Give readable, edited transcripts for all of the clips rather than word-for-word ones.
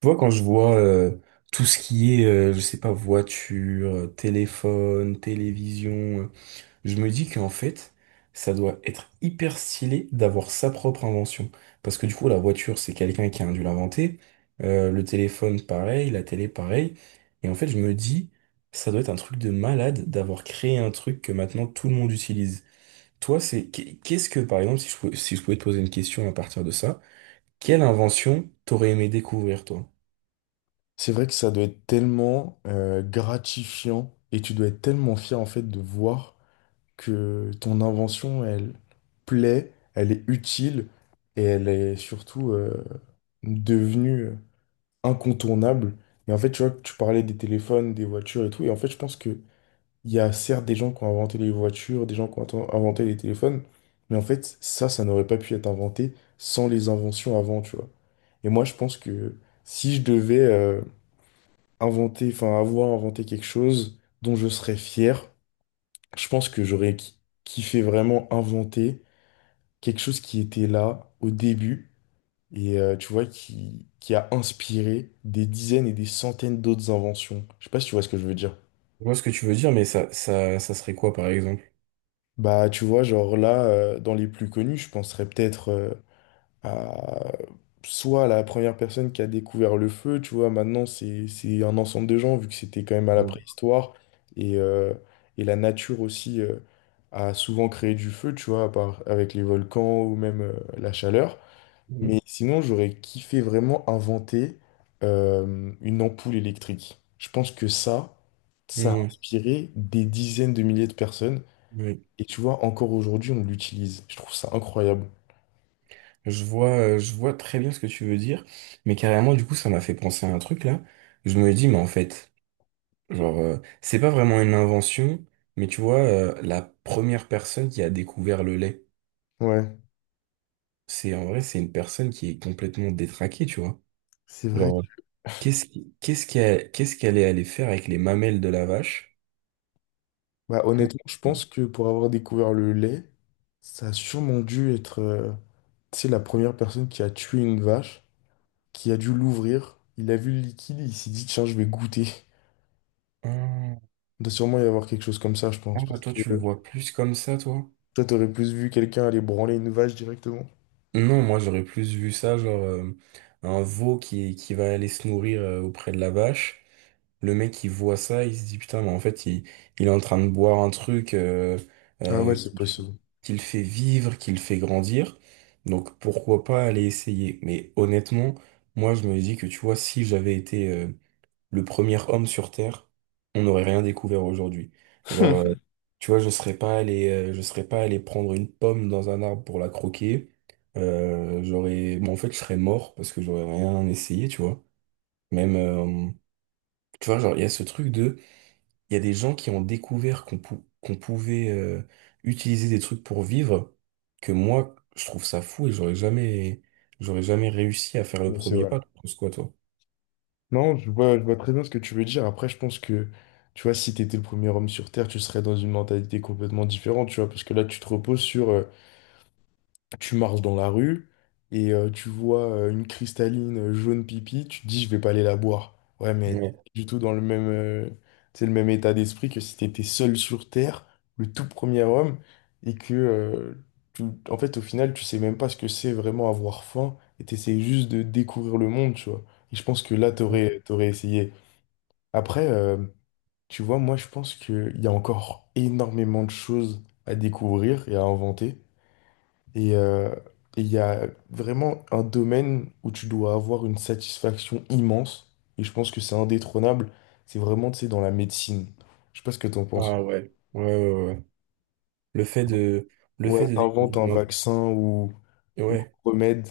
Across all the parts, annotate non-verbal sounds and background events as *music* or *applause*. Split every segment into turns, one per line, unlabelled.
Tu vois, quand je vois tout ce qui est, je sais pas, voiture, téléphone, télévision, je me dis qu'en fait, ça doit être hyper stylé d'avoir sa propre invention. Parce que du coup, la voiture, c'est quelqu'un qui a dû l'inventer. Le téléphone, pareil. La télé, pareil. Et en fait, je me dis, ça doit être un truc de malade d'avoir créé un truc que maintenant tout le monde utilise. Toi, c'est qu'est-ce que, par exemple, si je pouvais te poser une question à partir de ça, quelle invention t'aurais aimé découvrir, toi?
C'est vrai que ça doit être tellement gratifiant et tu dois être tellement fier en fait de voir que ton invention, elle plaît, elle est utile et elle est surtout devenue incontournable. Mais en fait, tu vois, tu parlais des téléphones, des voitures et tout. Et en fait, je pense que il y a certes des gens qui ont inventé les voitures, des gens qui ont inventé les téléphones, mais en fait, ça n'aurait pas pu être inventé sans les inventions avant, tu vois. Et moi, je pense que si je devais inventer, enfin avoir inventé quelque chose dont je serais fier. Je pense que j'aurais kiffé vraiment inventer quelque chose qui était là au début et tu vois qui a inspiré des dizaines et des centaines d'autres inventions. Je sais pas si tu vois ce que je veux dire.
Je vois ce que tu veux dire, mais ça serait quoi, par exemple?
Bah tu vois genre là dans les plus connus, je penserais peut-être à soit la première personne qui a découvert le feu, tu vois, maintenant c'est un ensemble de gens, vu que c'était quand même à la
Oui.
préhistoire, et, euh, et la nature aussi a souvent créé du feu, tu vois, avec les volcans ou même la chaleur.
Mhm.
Mais sinon, j'aurais kiffé vraiment inventer une ampoule électrique. Je pense que ça a
Mhm.
inspiré des dizaines de milliers de personnes.
Oui.
Et tu vois, encore aujourd'hui, on l'utilise. Je trouve ça incroyable.
Je vois très bien ce que tu veux dire, mais carrément, du coup, ça m'a fait penser à un truc là. Je me dis, mais en fait, genre, c'est pas vraiment une invention, mais tu vois, la première personne qui a découvert le lait,
Ouais,
c'est en vrai, c'est une personne qui est complètement détraquée, tu vois.
c'est vrai.
Genre, qu'est-ce qu'elle est allée faire avec les mamelles de la vache
Bah,
pour...
honnêtement, je pense que pour avoir découvert le lait, ça a sûrement dû être tu sais, la première personne qui a tué une vache, qui a dû l'ouvrir. Il a vu le liquide, il s'est dit, tiens, je vais goûter.
Ah,
Il doit sûrement y avoir quelque chose comme ça, je pense.
ah,
Parce
toi, tu le
que
vois plus comme ça, toi?
toi, t'aurais plus vu quelqu'un aller branler une vache directement.
Non, moi j'aurais plus vu ça, genre un veau qui va aller se nourrir auprès de la vache. Le mec il voit ça, il se dit putain, mais en fait il est en train de boire un truc
Ah ouais,
euh, qui,
c'est
le fait
possible.
qui le fait vivre, qui le fait grandir. Donc pourquoi pas aller essayer. Mais honnêtement, moi je me dis que tu vois, si j'avais été le premier homme sur Terre, on n'aurait rien découvert aujourd'hui. Genre,
*laughs*
tu vois, je serais pas allé prendre une pomme dans un arbre pour la croquer. J'aurais, bon, en fait, je serais mort parce que j'aurais rien essayé, tu vois. Même, tu vois, genre, il y a des gens qui ont découvert qu'on pouvait utiliser des trucs pour vivre, que moi, je trouve ça fou et j'aurais jamais réussi à faire le
Mais c'est
premier
vrai.
pas. Tu penses quoi, toi?
Non, je vois très bien ce que tu veux dire. Après, je pense que, tu vois, si t'étais le premier homme sur Terre, tu serais dans une mentalité complètement différente, tu vois, parce que là, tu te reposes sur tu marches dans la rue et tu vois une cristalline jaune pipi, tu te dis je vais pas aller la boire. Ouais, mais t'es
Ouais.
pas du tout dans le même, tu sais, le même état d'esprit que si t'étais seul sur Terre, le tout premier homme, et que tu- en fait au final tu sais même pas ce que c'est vraiment avoir faim et t'essayes juste de découvrir le monde, tu vois. Et je pense que là t'aurais essayé. Après, tu vois, moi je pense qu'il y a encore énormément de choses à découvrir et à inventer. Et il y a vraiment un domaine où tu dois avoir une satisfaction immense. Et je pense que c'est indétrônable. C'est vraiment, tu sais, dans la médecine. Je sais pas ce que t'en penses.
Ah ouais. Ouais, ouais, ouais. Le fait de, le fait
Ouais,
de
t'inventes un
découvrir,
vaccin ou un
ouais,
remède.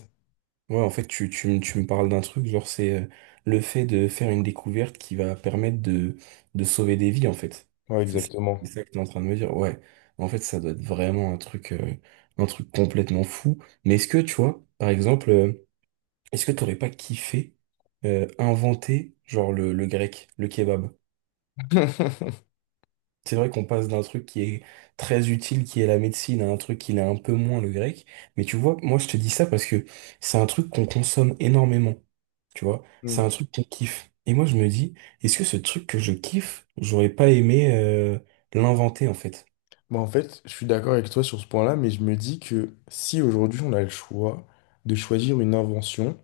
ouais, en fait, tu me parles d'un truc, genre, c'est le fait de faire une découverte qui va permettre de sauver des vies, en fait.
Ouais,
C'est ça
exactement.
c'est ça que tu es en train de me dire, ouais. En fait, ça doit être vraiment un truc complètement fou. Mais est-ce que, tu vois, par exemple, est-ce que t'aurais pas kiffé inventer, genre, le grec, le kebab?
*laughs*
C'est vrai qu'on passe d'un truc qui est très utile, qui est la médecine, à un truc qui l'est un peu moins, le grec. Mais tu vois, moi je te dis ça parce que c'est un truc qu'on consomme énormément. Tu vois, c'est un
Hmm.
truc qu'on kiffe. Et moi je me dis, est-ce que ce truc que je kiffe, j'aurais pas aimé l'inventer en fait?
Bah, en fait, je suis d'accord avec toi sur ce point-là, mais je me dis que si aujourd'hui on a le choix de choisir une invention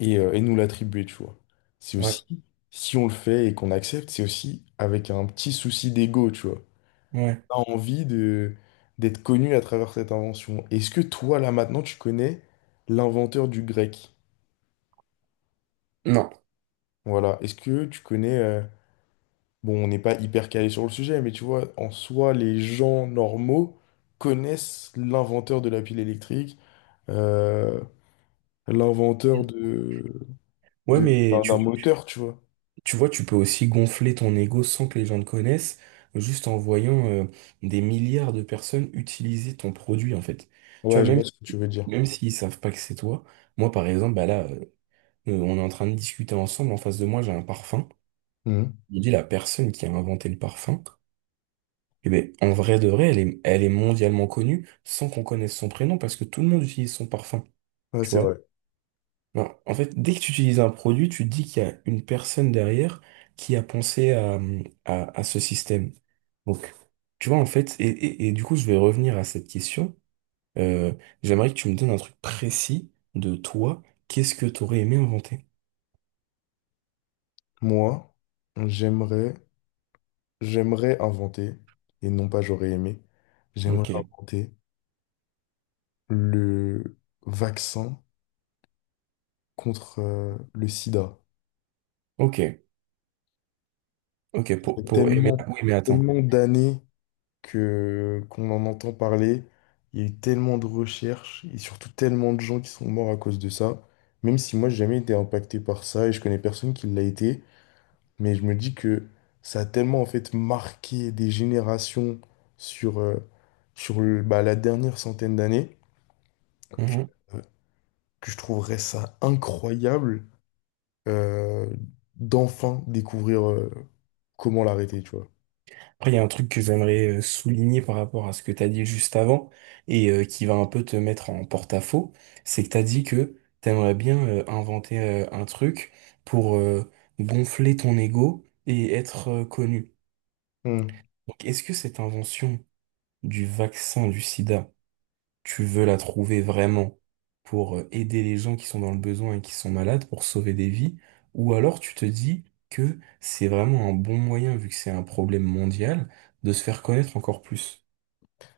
et nous l'attribuer, tu vois, c'est
Ouais,
aussi, si on le fait et qu'on accepte, c'est aussi avec un petit souci d'ego, tu vois.
ouais.
A envie de d'être connu à travers cette invention. Est-ce que toi, là, maintenant, tu connais l'inventeur du grec?
Non.
Voilà. Est-ce que tu connais... Bon, on n'est pas hyper calé sur le sujet, mais tu vois, en soi, les gens normaux connaissent l'inventeur de la pile électrique, euh, l'inventeur de,
Ouais, mais
d'un moteur, tu vois.
tu vois, tu peux aussi gonfler ton ego sans que les gens le connaissent, juste en voyant des milliards de personnes utiliser ton produit en fait. Tu vois,
Ouais, je
même
vois ce que tu veux dire.
Même s'ils savent pas que c'est toi, moi par exemple, bah là, on est en train de discuter ensemble, en face de moi j'ai un parfum.
Mhm.
Je dis la personne qui a inventé le parfum, eh ben, en vrai de vrai, elle est mondialement connue sans qu'on connaisse son prénom parce que tout le monde utilise son parfum,
Ouais,
tu
c'est vrai.
vois. Non, en fait, dès que tu utilises un produit, tu te dis qu'il y a une personne derrière qui a pensé à ce système. Donc, tu vois, en fait, et du coup, je vais revenir à cette question. Euh, J'aimerais que tu me donnes un truc précis de toi. Qu'est-ce que tu aurais aimé inventer?
Moi, j'aimerais, j'aimerais inventer, et non pas j'aurais aimé, j'aimerais
Ok,
inventer le vaccin contre le sida.
ok, ok,
Ça fait
pour aimer.
tellement,
Oui, mais attends.
tellement d'années que qu'on en entend parler. Il y a eu tellement de recherches et surtout tellement de gens qui sont morts à cause de ça. Même si moi, j'ai jamais été impacté par ça et je connais personne qui l'a été. Mais je me dis que ça a tellement en fait marqué des générations sur, bah, la dernière centaine d'années que,
Mhm.
euh, que je trouverais ça incroyable euh, d'enfin découvrir comment l'arrêter, tu vois.
Après, il y a un truc que j'aimerais souligner par rapport à ce que tu as dit juste avant et qui va un peu te mettre en porte-à-faux. C'est que tu as dit que tu aimerais bien inventer un truc pour gonfler ton ego et être connu.
Hmm.
Donc, est-ce que cette invention du vaccin du sida, tu veux la trouver vraiment pour aider les gens qui sont dans le besoin et qui sont malades, pour sauver des vies, ou alors tu te dis que c'est vraiment un bon moyen, vu que c'est un problème mondial, de se faire connaître encore plus.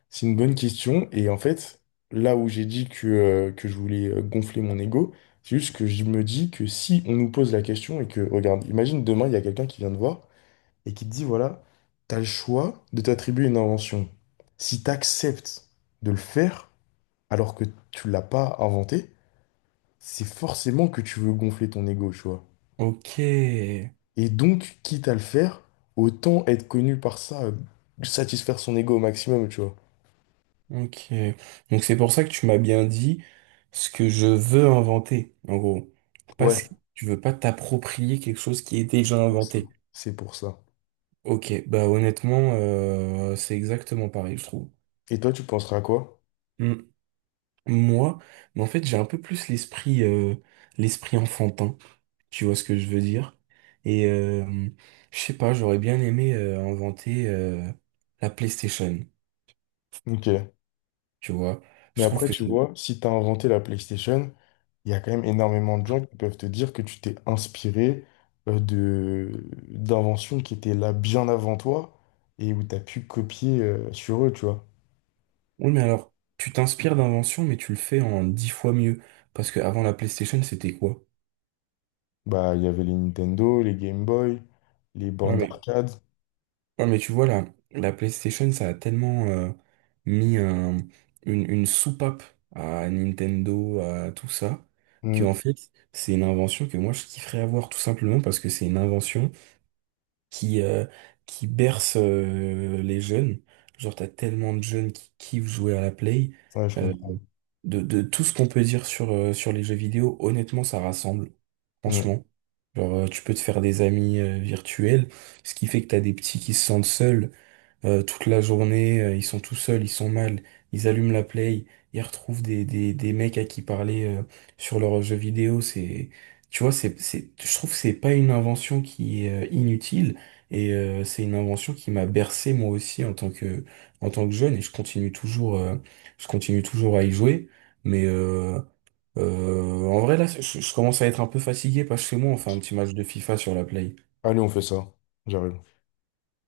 C'est une bonne question. Et en fait, là où j'ai dit que je voulais gonfler mon ego, c'est juste que je me dis que si on nous pose la question et que, regarde, imagine demain, il y a quelqu'un qui vient te voir et qui te dit, voilà, t'as le choix de t'attribuer une invention. Si t'acceptes de le faire alors que tu l'as pas inventé, c'est forcément que tu veux gonfler ton ego, tu vois.
Ok,
Et donc, quitte à le faire, autant être connu par ça, satisfaire son ego au maximum, tu vois.
ok. Donc c'est pour ça que tu m'as bien dit ce que je veux inventer, en gros.
Ouais,
Parce que tu veux pas t'approprier quelque chose qui est déjà
c'est pour ça.
inventé.
C'est pour ça.
Ok, bah honnêtement, c'est exactement pareil, je trouve.
Et toi, tu penseras à quoi?
Mm, Moi, mais en fait, j'ai un peu plus l'esprit l'esprit enfantin, tu vois ce que je veux dire. Et je sais pas, j'aurais bien aimé inventer la PlayStation,
Ok.
tu vois.
Mais
Je trouve
après,
que
tu
c'est...
vois, si t'as inventé la PlayStation, il y a quand même énormément de gens qui peuvent te dire que tu t'es inspiré de d'inventions qui étaient là bien avant toi et où t'as pu copier sur eux, tu vois.
Oui, mais alors, tu t'inspires d'inventions mais tu le fais en 10 fois mieux. Parce que avant la PlayStation, c'était quoi?
Bah, il y avait les Nintendo, les Game Boy, les bandes
Ouais,
d'arcade.
Ouais, mais tu vois, la PlayStation, ça a tellement mis une soupape à Nintendo, à tout ça, que en
Hmm.
fait, c'est une invention que moi, je kifferais avoir tout simplement parce que c'est une invention qui, euh, qui berce les jeunes. Genre, t'as tellement de jeunes qui kiffent jouer à la Play.
Ouais, je
euh,
comprends.
de tout ce qu'on peut dire sur, sur les jeux vidéo, honnêtement, ça rassemble.
Mm.
Franchement. Genre, tu peux te faire des amis virtuels, ce qui fait que t'as des petits qui se sentent seuls. Toute la journée, ils sont tout seuls, ils sont mal, ils allument la play, ils retrouvent des mecs à qui parler sur leurs jeux vidéo, c'est, tu vois, c'est, je trouve que c'est pas une invention qui est inutile, et c'est une invention qui m'a bercé moi aussi en tant que jeune, et je continue toujours à y jouer, mais en vrai là, je commence à être un peu fatigué, parce que moi, on fait un petit match de FIFA sur la play.
Allez, on fait ça. J'arrive.